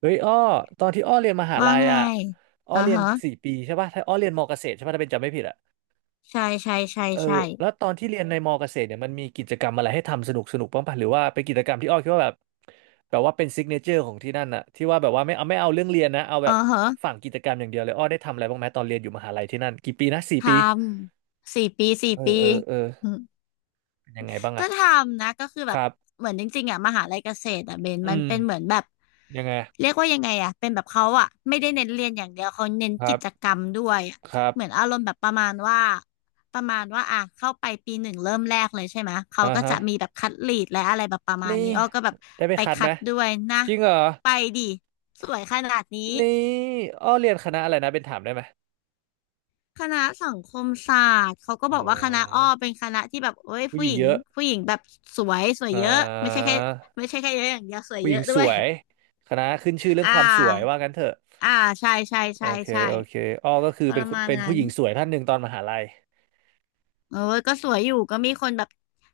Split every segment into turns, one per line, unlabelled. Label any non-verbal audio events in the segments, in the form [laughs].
เฮ้ยอ้อตอนที่อ้อเรียนมหา
ว่า
ลัย
ไง
อ่ะอ้อ
อ่า
เรียน
ฮะ
สี่ปีใช่ป่ะถ้าอ้อเรียนมอเกษตรใช่ป่ะถ้าเป็นจำไม่ผิดอ่ะ
ใช่ใช่ใช่
เออ
ใช่
แล้วตอนที่เรียนในมอเกษตรเนี่ยมันมีกิจกรรมอะไรให้ทำสนุกสนุกบ้างป่ะหรือว่าเป็นกิจกรรมที่อ้อคิดว่าแบบแบบว่าเป็นซิกเนเจอร์ของที่นั่นน่ะที่ว่าแบบว่าไม่เอาไม่เอาเรื่องเรียนนะเอาแบ
อ่า
บ
ฮะ
ฝั่งกิจกรรมอย่างเดียวเลยอ้อได้ทำอะไรบ้างไหมตอนเรียนอยู่มหาลัยที่นั่นกี่ปีนะสี่
ท
ปี
ำสี่ปีสี่
เออ
ปี
เออเออ
อืม
เป็นยังไงบ้าง
ก็
อ่ะ
ทำนะก็คือ
ค
แบบ
รับ
เหมือนจริงๆอ่ะมหาลัยเกษตรอ่ะเบน
อื
มัน
ม
เป็นเหมือนแบบ
ยังไง
เรียกว่ายังไงอ่ะเป็นแบบเขาอ่ะไม่ได้เน้นเรียนอย่างเดียวเขาเน้น
ครั
กิจ
บ
กรรมด้วยอะ
ครับ
เหมือนอารมณ์แบบประมาณว่าอ่ะเข้าไปปีหนึ่งเริ่มแรกเลยใช่ไหมเขา
อ่า
ก็
ฮะ
จะมีแบบคัดลีดและอะไรแบบประมาณ
นี่
นี้อ้อก็แบบ
ได้ไป
ไป
คัดไห
คั
ม
ดด้วยนะ
จริงเหรอ
ไปดิสวยขนาดนี้
นี่อ้อเรียนคณะอะไรนะเป็นถามได้ไหม
คณะสังคมศาสตร์เขาก็
อ๋
บอกว่าคณะอ้อ
อ
เป็นคณะที่แบบเอ้ย
ผู้ห
ผู้
ญิ
ห
ง
ญิง
เยอะ
ผู้หญิงแบบสวยสวย
อ่
เยอะไม่ใช่
า
แค่เยอะอย่างเดียวสวย
ผู้ห
เย
ญิ
อะ
ง
ด้
ส
วย
วยคณะขึ้นชื่อ
[laughs]
เรื่อง
อ่า
ความสวยว่างั้นเถอะ
อ่าใช่ใช่
โอ
ใช่
เค
ใช่
โอเคอ้อก็คือ
ป
เป็น
ระ
คน
มาณ
เป็นผู้
นั้น
หญิงสวยท่านหนึ่งตอนมหาลัย
เอ้ยก็สวยอยู่ก็มีคนแบบ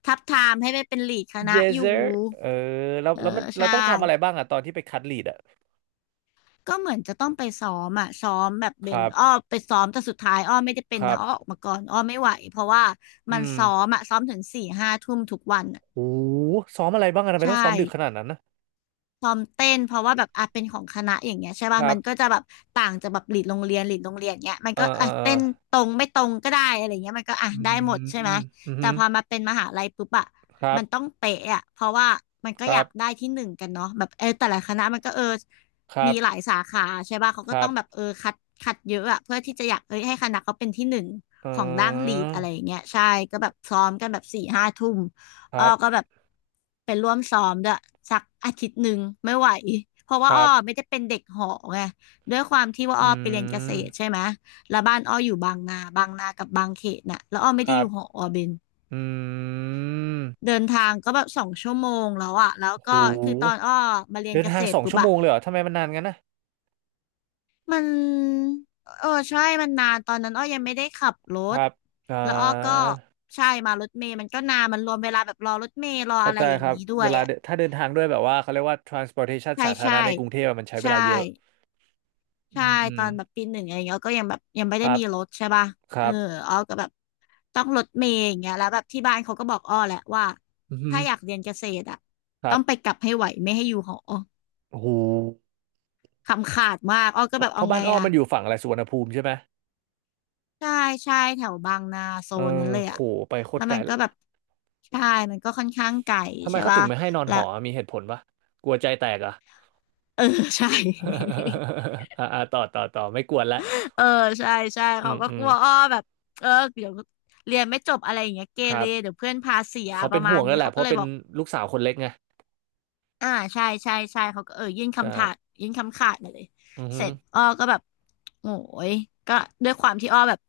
ทับทามให้ไปเป็นลีดคณะ
Yes
อยู่
sir เออแล้ว
เออ
แล้วมันเรา
ใช่
ต้องทำอะไรบ้างอะตอนที่ไปคัดลีดอะ
ก็เหมือนจะต้องไปซ้อมอ่ะซ้อมแบบ
ค
เป็น
รับ
อ้อไปซ้อมแต่สุดท้ายอ้อไม่ได้เป็
ค
น
รั
นะ
บ
อ้อออกมาก่อนอ้อไม่ไหวเพราะว่า
อื
มันซ้อ
ม
มอ่ะซ้อมถึงสี่ห้าทุ่มทุกวัน
โอ้ซ้อมอะไรบ้างอะทำไม
ใช่
ต้องซ้อมดึกขนาดนั้นนะ
ซ้อมเต้น เพราะว่าแบบอ่ะเป็นของคณะอย่างเงี้ยใช่
ค
ป่ะ
รั
มันก็จะ
บ
แบบต่างจากแบบหลีดโรงเรียนหลีดโรงเรียนเงี้ยมัน
เออ
ก็
เอ
อ่ะ
อเออ
เต้นตรงไม่ตรงก็ได้อะไรเงี้ยมันก็อ่ะ
อื
ได้หมดใช่ไหม
มอืม
แต่พอมาเป็นมหาลัยปุ๊บอ่ะ
ครับ
มันต้องเป๊ะอ่ะเพราะว่ามันก็
ค
อ
รั
ยา
บ
กได้ที่หนึ่งกันเนาะแบบเออแต่ละคณะมันก็เออ
ครับ
มีหลายสาขาใช่ป่ะเขา
ค
ก็
รั
ต้อ
บ
งแบบเออคัดเยอะอ่ะเพื่อที่จะอยากเอ้ยให้คณะเขาเป็นที่หนึ่ง
เออ
ของด้านหลีดอะไรอย่างเงี้ยใช่ก็แบบซ้อมกันแบบสี่ห้าทุ่ม
ค
อ้อ
รั
ก็
บ
แบบไปร่วมซ้อมด้วยสักอาทิตย์หนึ่งไม่ไหวเพราะ
ค
ว่าอ้
รั
อไม่
บ
ได้เป็นเด็กหอไงด้วยความที่ว่า
อื
อ้อไปเรียนเกษตรใช่
ม
ไหมแล้วบ้านอ้ออยู่บางนากับบางเขตน่ะแล้วอ้อไม่
ค
ได้
รั
อ
บ
ยู่หออ้อเบน
อืม
เดินทางก็แบบ2 ชั่วโมงแล้วอะแล้ว
โ
ก็คือตอน
ห
อ้อมาเรียน
เดิน
เก
ทา
ษ
ง
ต
ส
ร
อง
ปุ๊บ
ชั่วโม
อะ
งเลยเหรอทำไมมันนานงั้นนะ
มันเออใช่มันนานตอนนั้นอ้อยังไม่ได้ขับร
ค
ถ
รับอ่
แล้วอ้อก็
า
ใช่มารถเมล์มันก็นานมันรวมเวลาแบบรอรถเมล์รอ
เข้า
อะไร
ใจ
อย่า
ค
ง
รับ
นี้ด้ว
เว
ย
ลา
อะ
เดินถ้าเดินทางด้วยแบบว่าเขาเรียกว่า transportation
ใช่
สาธาร
ใช่
ณะในกรุงเทพอะมันใช้เว
ใช่
ลาเยอะอื
ใช่
มอื
ต
ม
อนแบบปีหนึ่งอะไรเองี้ยก็ยังแบบยังไม่
ค
ได้
รับ
มีรถใช่ป่ะ
ค
เอ
รั
อ
บ
อ้อก็แบบต้องรถเมย์อย่างเงี้ยแล้วแบบที่บ้านเขาก็บอกอ้อแหละว่า
อือหื
ถ้า
อ
อยากเรียนเกษตรอ่ะ
ครั
ต้องไปก
บ
ลับให้ไหวไม่ให้อยู่หอ
โห
คำขาดมากอ้อก็
เพ
แบ
ราะ
บ
เพ
เอา
ราะบ้า
ไง
นอ้อ
อ่ะ
มันอยู่ฝั่งอะไรสุวรรณภูมิใช่ไหม
ใช่ใช่แถวบางนาโซ
เอ
นนั้น
อ
เลย
โห
อะ
ไปโค
แล้
ตร
ว
ไกล
มันก็แบบใช่มันก็ค่อนข้างไกล
ทำไม
ใช่
เขาถึ
ป่ะ
งไม่ให้นอน
แล้
ห
ว
อมีเหตุผลปะกลัวใจแตกเหรอ่ะ
เออใช่ [laughs]
[laughs] อ่าอ่าต่อต่อต่อไม่กวนละ
เออใช่ใช่
อื
เขา
ม
ก็
อื
ก
ม
ลัวอ้อแบบเออเดี๋ยวเรียนไม่จบอะไรอย่างเงี้ยเก
ครั
เร
บ
เดี๋ยวเพื่อนพาเสีย
เขา
ป
เป็น
ระมา
ห่ว
ณ
งแล้
นี้
วแหละ
เขา
เพ
ก็
ราะ
เลย
เป็น
บอก
ลูกสาวคนเล็กไง
อ่าใช่ใช่ใช่เขาก็เออ
ใช่
ยื่นคำขาดมาเลย
อือ
เส
ฮึ
ร็จอ้อก็แบบโอ้ยก็ด้วยความที่อ้อแบบ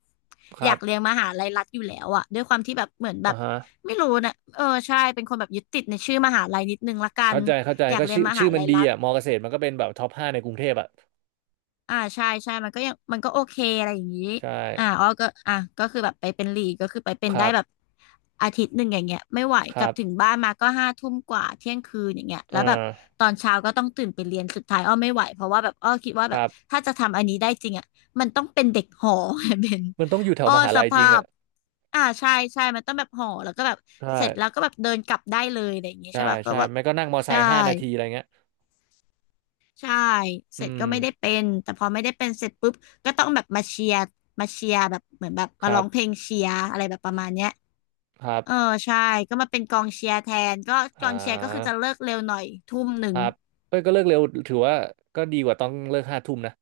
ค
อ
รั
ยา
บ
กเรียนมหาลัยรัฐอยู่แล้วอะด้วยความที่แบบเหมือนแบ
อ่า
บ
ฮะ
ไม่รู้นะเออใช่เป็นคนแบบยึดติดในชื่อมหาลัยนิดนึงละกัน
เข้าใจเข้าใจ
อยาก
ก็
เรียน
ชื่อ
มหา
ชื่อมัน
ลัย
ดี
รัฐ
อ่ะมอเกษตรมันก็เป็นแบบท็อปห้าในกรุงเทพอ่ะ
อ่าใช่ใช่มันก็ยังมันก็โอเคอะไรอย่างนี้
ใช่
อ่าอ้อก็อ่ะก็คือแบบไปเป็นลีดก็คือไปเป็น
ค
ได้
รับ
แบบอาทิตย์หนึ่งอย่างเงี้ยไม่ไหว
ค
กลั
รั
บ
บ
ถึงบ้านมาก็ห้าทุ่มกว่าเที่ยงคืนอย่างเงี้ย
อ่
แล้วแบบ
า
ตอนเช้าก็ต้องตื่นไปเรียนสุดท้ายอ้อไม่ไหวเพราะว่าแบบอ้อคิดว่า
ค
แบบ
รับ
ถ้าจะทำอันนี้ได้จริงอ่ะมันต้องเป็นเด็กหอ [laughs] เป็น
มันต้องอยู่แถว
อ้อ
มหา
ส
ลัยจ
ภา
ริง
พ
อ่ะ
อ่าใช่ใช่มันต้องแบบหอแล้วก็แบบ
ใช่
เสร็จแล้วก็แบบเดินกลับได้เลยอะไรอย่างเงี้ย
ใช่
ใช่ป่ะก็
ใช่
แบบ
ไม่ก็นั่งมอไซ
ใช่
ค์ห้านาทีอะไรเงี้ย
ใช่เส
อื
ร็จ
ม
ก็ไม่ได้เป็นแต่พอไม่ได้เป็นเสร็จปุ๊บก็ต้องแบบมาเชียร์แบบเหมือนแบบ
ค
มา
รั
ร้อ
บ
งเพลงเชียร์อะไรแบบประมาณเนี้ย
ครับ
เออใช่ก็มาเป็นกองเชียร์แทนก็ก
อ่
องเชียร์ก็คือจะ
า
เลิกเร็วหน่อยทุ่มหนึ่
ค
ง
รับเอ้ยก็เลิกเร็วถือว่าก็ดีกว่าต้องเลิกห้าทุ่มนะ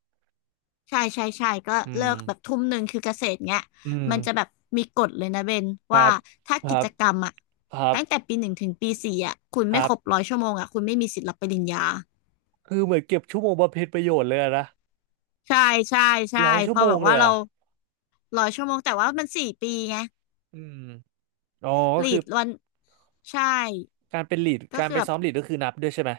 ใช่ใช่ใช่ก็
อื
เลิ
ม
กแบบทุ่มหนึ่งคือเกษตรเงี้ย
อืม
มันจะแบบมีกฎเลยนะเบน
ครั
ว่า
บ
ถ้า
ครั
กิ
บ
จกรรมอะ
ครั
ตั้งแต่
บ
ปีหนึ่งถึงปีสี่อะคุณ
ค
ไม่
รั
ค
บ
รบร้อยชั่วโมงอะคุณไม่มีสิทธิ์รับปริญญา
คือเหมือนเก็บชั่วโมงบำเพ็ญประโยชน์เลยอะนะ
ใช่ใช่ใช่
ร้อยชั่
พ
ว
อ
โม
แบ
ง
บ
เล
ว่า
ยเหร
เรา
อะ
ร้อยชั่วโมงแต่ว่ามันสี่ปีไง
อืมอ๋อก็
ลี
คือ
ดวันใช่
การเป็นลีด
ก็
การ
คือ
ไป
แบบ
ซ้อมลีดก็คือนับด้วยใช่ไหม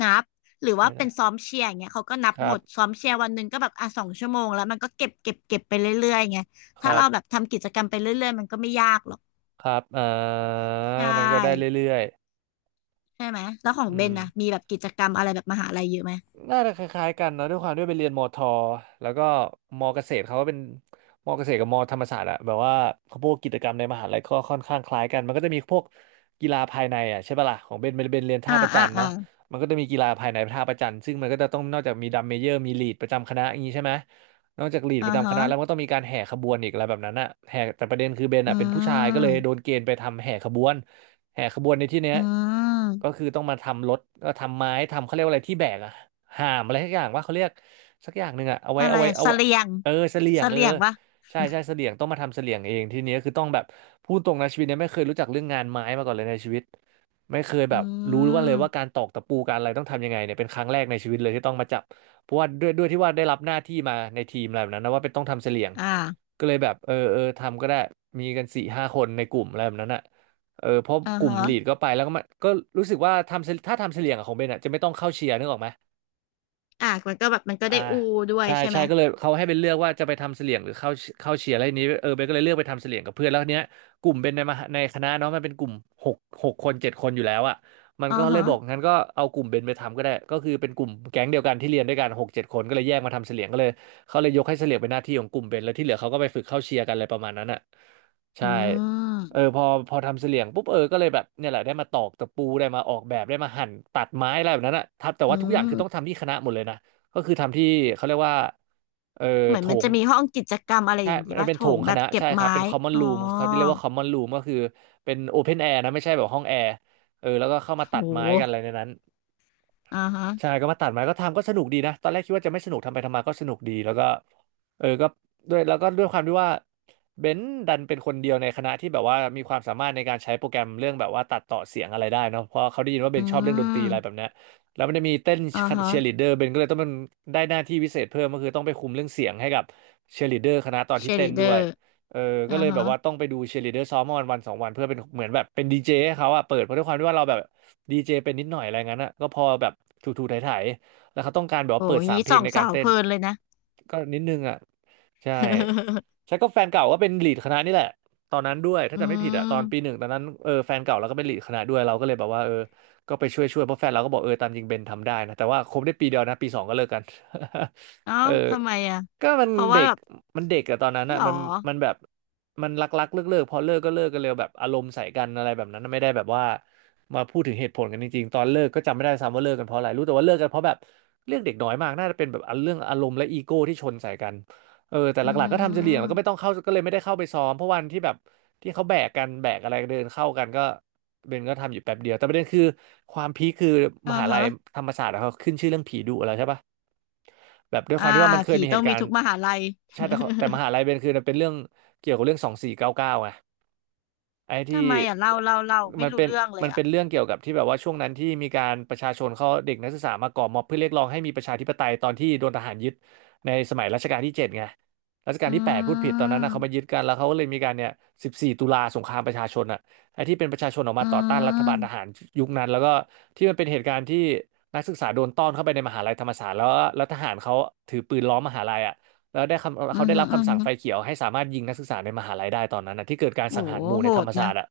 นับหรือว่า
ไม่
เป็
นะ
นซ้อมเชียร์อย่างเงี้ยเขาก็นับ
ค
ห
รั
ม
บ
ดซ้อมเชียร์วันหนึ่งก็แบบอ่ะสองชั่วโมงแล้วมันก็เก็บไปเรื่อยๆไง
ค
ถ้า
รับ
เราแบบทำกิจกรรมไปเรื่อยๆมันก็ไม่ยากหรอก
ครับอ่า
ใช
มันก็ได้
่
เรื่อย
ใช่ไหมแล้วของ
ๆอื
เบน
ม
นะมีแบบกิจกรรมอะไรแบบมหาลัยเยอะไหม
น่าจะคล้ายๆกันเนอะด้วยความด้วยไปเรียนมอทอแล้วก็มอเกษตรเขาก็เป็นมอเกษตรกับมอธรรมศาสตร์อะแบบว่าเขาพวกกิจกรรมในมหาลัยก็ค่อนข้างคล้ายกันมันก็จะมีพวกกีฬาภายในอะใช่ปะล่ะของเบนเรียนท่า
อ่า
ประจั
อ่า
น
อ่า
เนาะมันก็จะมีกีฬาภายในท่าประจันซึ่งมันก็จะต้องนอกจากมีดัมเมเยอร์มีลีดประจำคณะอย่างนี้ใช่ไหม นอกจากลีดป
อ่า
ระจำค
ฮะ
ณะแล้วมันก็ต้องมีการแห่ขบวนอีกอะไรแบบนั้นอะแห่แต่ประเด็นคือเบน
อื
อะเป็นผู้ชายก็เลยโดน
ม
เกณฑ์ไปทำแห่ขบวนแห่ขบวนในที่เนี้ย
อื
ก็
ม
คือต้องมาทำรถก็ทำไม้ทำเขาเรียกว่าอะไรที่แบกอะหามอะไรสักอย่างว่าเขาเรียกสักอย่างหนึ่งอะเอาไว้
อะไร
เอาไว้
อะ
เอา
เส
ไว้
ลียง
เออเสลี่ย
เส
งเออ
ลียงปะ
ใช่ใช่เสลี่ยงต้องมาทำเสลี่ยงเองทีนี้คือต้องแบบพูดตรงนะชีวิตเนี้ยไม่เคยรู้จักเรื่องงานไม้มาก่อนเลยในชีวิตไม่เคยแบ
อื
บรู้ว่าเลยว่า
ม
การตอกตะปูการอะไรต้องทำยังไงเนี่ยเป็นครั้งแรกในชีวิตเลยที่ต้องมาจับ เพราะว่าด้วยที่ว่าได้รับหน้าที่มาในทีมอะไรแบบนั้นนะว่าเป็นต้องทำเสลี่ยง
อ่า
ก็เลยแบบเออเออทำก็ได้มีกันสี่ห้าคนในกลุ่มอะไรแบบนั้นอ่ะเออเพราะ
อ่า
กลุ่ม
ฮะ
ลีดก็ไปแล้วก็มาก็รู้สึกว่าทำเสถ้าทำเสลี่ยงอะของเบนอ่ะจะไม่ต้องเข้าเชียร์นึกออกไหม
อ่ามันก็แบบมันก็
อ่า
ได้อูด้วย
ใช่
ใช่ไห
ใช่
ม
ก็เลยเขาให้เป็นเลือกว่าจะไปทำเสลี่ยงหรือเข้าเชียร์อะไรนี้เออเบนก็เลยเลือกไปทำเสลี่ยงกับเพื่อนแล้วเนี้ยกลุ่มเป็นในมหาในคณะเนาะมันเป็นกลุ่มหกหกคนเจ็ดคนอยู่แล้วอ่ะมัน
อ่า
ก็เลย
ฮะ
บอกงั้นก็เอากลุ่มเบนไปทำก็ได้ก็คือเป็นกลุ่มแก๊งเดียวกันที่เรียนด้วยกัน6-7 คนก็เลยแยกมาทำเสลี่ยงก็เลยเขาเลยยกให้เสลี่ยงเป็นหน้าที่ของกลุ่มเบนแล้วที่เหลือเขาก็ไปฝึกเข้าเชียร์กันอะไรประมาณนั้นอ่ะ
อื
ใช่เออ
ม
พอทำเสลี่ยงปุ๊บเออก็เลยแบบเนี่ยแหละได้มาตอกตะปูได้มาออกแบบได้มาหั่นตัดไม้อะไรแบบนั้นอะทับแต่
อื
ว่าทุกอย่างคือต้อง
ม
ทำที่คณะหมดเลยนะ ก็คือทำที่เขาเรียกว่าเออ
เหมือ
โถ
นมัน
ง
จะมีห้องกิจกรรมอะไร
ใช่
อย่างงี้
มัน
ป่ะ
เป็น
โถ
โถ
ง
งค
แบบ
ณะ
เก็บ
ใช่ครั
ไม้
บเป็น common
อ๋อ
room เขาจะเรียกว่า common room ก็คือเป็น open air นะไม่ใช่แบบห้องแอร์เออแล้วก็เข้ามา
โ
ตัดไม้กัน
ห
อะไรในนั้น
อ่าฮะ
ใช่ก็มาตัดไม้ก็ทำก็สนุกดีนะ ตอนแรกคิดว่าจะไม่สนุกทำไปทำมาก็สนุกดี แล้วก็เออก็ด้วยแล้วก็ด้วยความที่ว่าเบนซ์ดันเป็นคนเดียวในคณะที่แบบว่ามีความสามารถในการใช้โปรแกรมเรื่องแบบว่าตัดต่อเสียงอะไรได้เนาะเพราะเขาได้ยินว่าเบ
อื
นซ์ชอบเรื่องดนตรีอะไรแบ
ม
บเนี้ยแล้วมันจะมีเต้น
อ่าฮะ
เชียร์ลีดเดอร์เบนซ์ก็เลยต้องเป็นได้หน้าที่พิเศษเพิ่มก็คือต้องไปคุมเรื่องเสียงให้กับเชียร์ลีดเดอร์คณะตอน
เช
ที่เต้
ลิ
น
เด
ด้ว
อ
ย
ร์
เออก็
อ่า
เลยแบ
ฮะ
บว่าต้องไปดูเชียร์ลีดเดอร์ซ้อมมาวันสองวันเพื่อเป็นเหมือนแบบเป็นดีเจให้เขาอะเปิดเพราะด้วยความที่ว่าเราแบบ ดีเจเป็นนิดหน่อยอะไรงั้นอ่ะก็พอแบบถูๆไถายๆแล้วเขาต้องการแบบ
โห
ว่า
อ้
เปิด
ยาง
สาม
งี้
เพ
ส
ลง
อง
ในกา
สา
ร
ว
เต้
เพ
น
ลินเลยนะ
ก็นิดนึงอ่ะใช่
[laughs]
ใช่ก็แฟนเก่าก็เป็นลีดคณะนี่แหละตอนนั้นด้วยถ้า
อื
จำไม่ผิดอ่ะตอนปีห
ม
นึ่งตอนนั้นเออแฟนเก่าเราก็เป็นลีดคณะด้วยเราก็เลยแบบว่าเออก็ไปช่วยเพราะแฟนเราก็บอกเออตามจริงเบนทำได้นะแต่ว่าคบได้ปีเดียวนะปีสองก็เลิกกัน
เอ้า
[laughs] เออ
ทำไมอ่ะ
ก็มัน
เพราะ
เด็
ว่า
ก
แบบ
มันเด็กอะตอนนั้น
ห
อะ
รอ
มันแบบมันรักรักเลิกเลิกๆพอเลิกก็เลิกกันเร็วแบบอารมณ์ใส่กันอะไรแบบนั้นไม่ได้แบบว่ามาพูดถึงเหตุผลกันจริงๆตอนเลิกก็จำไม่ได้ซ้ำว่าเลิกกันเพราะอะไรรู้แต่ว่าเลิกกันเพราะแบบเรื่องเด็กน้อยมากน่าจะเป็นแบบเรื่องอารมณ์และอีโก้ที่ชนใส่กันเออแต่
อื
หลักๆก็ทำเฉลี่ยงแล้วก็ไม่
ม
ต้องเข้าก็เลยไม่ได้เข้าไปซ้อมเพราะวันที่แบบที่เขาแบกกันแบกอะไรเดินเข้ากันก็เบนก็ทำอยู่แป๊บเดียวแต่ประเด็นคือความพีคคือม
อ่า
หาลั
ฮะ
ยธรรมศาสตร์อะเขาขึ้นชื่อเรื่องผีดุอะไรใช่ปะ แบบด้วยค
อ่า
วามที่ว่ามันเคย
ผี
มีเห
ต้อง
ตุกา
มี
ร
ทุ
ณ์
กมหาลัย
ใช่แต่ขาแต่มหาลัยเบนคือมันเป็นเรื่องเกี่ยวกับเรื่อง2499ไงไอ้
[laughs] ทำ
ที่
ไมอ่ะเล่าไม่
มัน
รู้
เป็น
เรื่องเล
มั
ย
น
อ่ะ
เป็นเรื่องเกี่ยวกับที่แบบว่าช่วงนั้นที่มีการประชาชนเขาเด็กนักศึกษามาก่อม็อบเพื่อเรียกร้องให้มีประชาธิปไตยตอนที่โดนทหารยึดในสมัยรัชกาลที่ 7ไงรัชกาล
อื
ที่แปดพูดผิดตอนนั้นนะเขามายึ
ม
ดกันแล้วเขาก็เลยมีการเนี่ย14 ตุลาสงครามประชาชนอ่ะ ไอ้ที่เป็นประชาชนออก
อื
มาต่อต้านรัฐบาลท
ม
หารยุคนั้นแล้วก็ที่มันเป็นเหตุการณ์ที่นักศึกษาโดนต้อนเข้าไปในมหาลัยธรรมศาสตร์แล้วทหารเขาถือปืนล้อมมหาลัยอ่ะแล้วได้คำ
อื
เขา
ม
ได้รับ
อหื
คำสั่ง
ม
ไฟเขียวให้สามารถยิงนักศึกษาในมหาลัยได้ตอนนั้นนะที่เกิดการ
โอ้
สังหา
โห
รหมู่
โห
ในธรร
ด
มศา
นะ
สตร์อ่ะ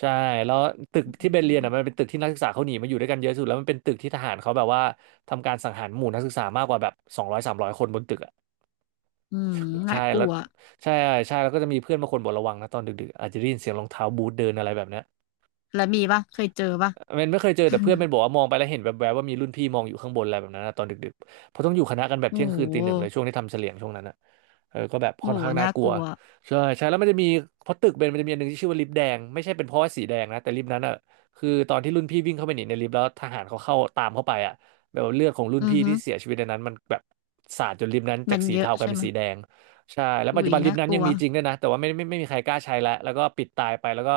ใช่แล้วตึก
อื
ที่เบนเรียนอ่ะมัน
ม
เป็นตึกที่นักศึกษาเขาหนีมาอยู่ด้วยกันเยอะสุดแล้วมันเป็นตึกที่ทหารเขาแบบว่าทำการสังหารหมู่นักศึกษามากกว่าแบบ200-300 คนบนตึกอ่ะ
อืมน่า
ใช่
ก
แล้
ลั
ว
ว
ใช่ใช่แล้วก็จะมีเพื่อนบางคนบอกระวังนะตอนดึกๆอาจจะได้ยินเสียงรองเท้าบูทเดินอะไรแบบเนี้ย
แล้วมีปะเคยเจอปะ
เมนไม่เคยเจอแต่เพื่อน
[laughs]
เป็นบอกว่ามองไปแล้วเห็นแวบๆว่ามีรุ่นพี่มองอยู่ข้างบนอะไรแบบนั้นนะตอนดึกๆเพราะต้องอยู่คณะกันแบบ
โอ้
เที่ยงคืนตี
โห
หนึ่งเลยช่วงที่ทำเฉลี่ยงช่วงนั้นนะเออก็แบบ
โอ้
ค่อน
โห
ข้างน่า
น่า
กลั
ก
ว
ลัว
ใช่ใช่แล้วมันจะมีเพราะตึกเบนมันจะมีอันหนึ่งที่ชื่อว่าลิฟต์แดงไม่ใช่เป็นเพราะว่าสีแดงนะแต่ลิฟต์นั้นอ่ะคือตอนที่รุ่นพี่วิ่งเข้าไปหนีในลิฟต์แล้วทหารเขาเข้าตามเข้าไปอ่ะแบบว่าเลือดของรุ่น
อือ
พี่
ฮึ
ที่เสียชีวิตในนั้นมันแบบสาดจนลิฟต์นั้นจา
มั
ก
น
สี
เยอะ
เทากลาย
ใช่
เป็
ไห
น
มย
สีแดง ใช่แล้วปัจ
อุ้
จุ
ย
บันลิฟ
น่า
ต์นั้
ก
นยั
ลั
ง
ว
มีจริงด้วยนะแต่ว่าไม่มีใครกล้าใช้แล้วแล้วก็ปิดตายไปแล้วก็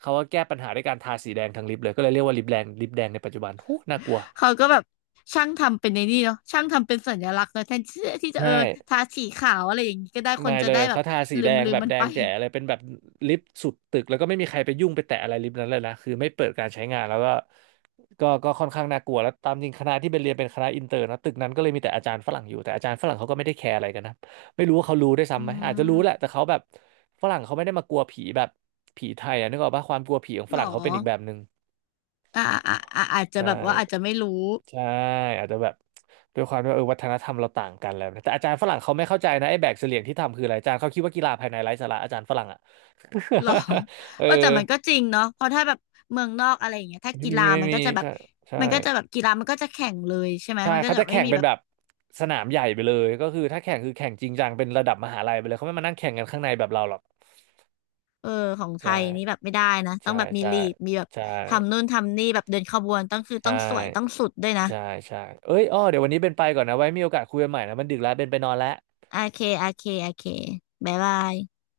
เขาก็แก้ปัญหาด้วยการทาสีแดงทั้งลิฟต์เลยก็เลยเรียกว่าลิฟต์แดงลิฟต์แดงในปัจจุบันหูน่ากลัว
เขาก็แบบช่างทำเป็นในนี่เนาะช่างทำเป็นสัญลักษณ์เนาะแทนที่ที่จะ
ใช่
เออทาสีขาวอะไรอย่างนี้ก็ได้ค
ไม่
นจะ
เลย
ได้แบ
เขา
บ
ทาสี
ลื
แด
ม
ง
ลื
แบ
ม
บ
มัน
แด
ไป
งแจ๋เลยเป็นแบบลิฟต์สุดตึกแล้วก็ไม่มีใครไปยุ่งไปแตะอะไรลิฟต์นั้นเลยนะคือไม่เปิดการใช้งานแล้วก็ ก็ค่อนข้างน่ากลัวแล้วตามจริงคณะที่เป็นเรียนเป็นคณะอินเตอร์นะตึกนั้นก็เลยมีแต่อาจารย์ฝรั่งอยู่แต่อาจารย์ฝรั่งเขาก็ไม่ได้แคร์อะไรกันนะไม่รู้ว่าเขารู้ได้วย
อื
ซ้ำไหมอาจจะรู้แหละ
ม
แต่เขาแบบฝรั่งเขาไม่ได้มากลัวผีแบบผีไทยอะนึกออกปะความกลัวผีของ
ห
ฝ
รอ
รั่งเขาเป็นอีกแบบหนึ่ง
อ่าอ่าอ่าอาจจะ
ใช่
แบบว่าอาจจะไม่รู้
ใช่อาจจะแบบด้วยความที่ว่าเออวัฒนธรรมเราต่างกันแล้วนะแต่อาจารย์ฝรั่งเขาไม่เข้าใจนะไอ้แบกเสลี่ยงที่ทำคืออะไรอาจารย์เขาคิดว่ากีฬาภายในไร้สาระอาจารย์ฝรั่งอ่ะ
หรอ [laughs]
[laughs] เออ
เออแต่มันก็จริงเนาะเพราะถ้าแบบเมืองนอกอะไรอย่างเงี้ยถ้า
ไม่
กี
มี
ฬา
ไม่
มัน
มี
ก็จะแบบ
ใช่ใช่
มันก็จะแบบกีฬามันก็จะแข่งเลยใช่ไหม
ใช่
มันก็
เขา
จะแบ
จะ
บไม่
แข่ง
มี
เป็น
แบบ
แบบสนามใหญ่ไปเลยก็คือถ้าแข่งคือแข่งจริงจังเป็นระดับมหาลัยไปเลยเขาไม่มานั่งแข่งกันข้างในแบบเราหรอก
เออของไท
ใช่
ยนี่แบบไม่ได้นะต้อ
ใช่
งแบบมี
ใช่
ลีดมีแบบ
ใช่
ทำนู่นทำนี่แบบเดินขบวนต้องคือ
ใช่
ต้องสวยต้องสุดด้วยนะ
ใช่ใช่เอ้ยอ้อเดี๋ยววันนี้เป็นไปก่อนนะไว้มีโอกาสคุยกันใหม่นะมันดึกแล้วเป็นไปนอนแล้ว
โอเคโอเคโอเคบ๊ายบาย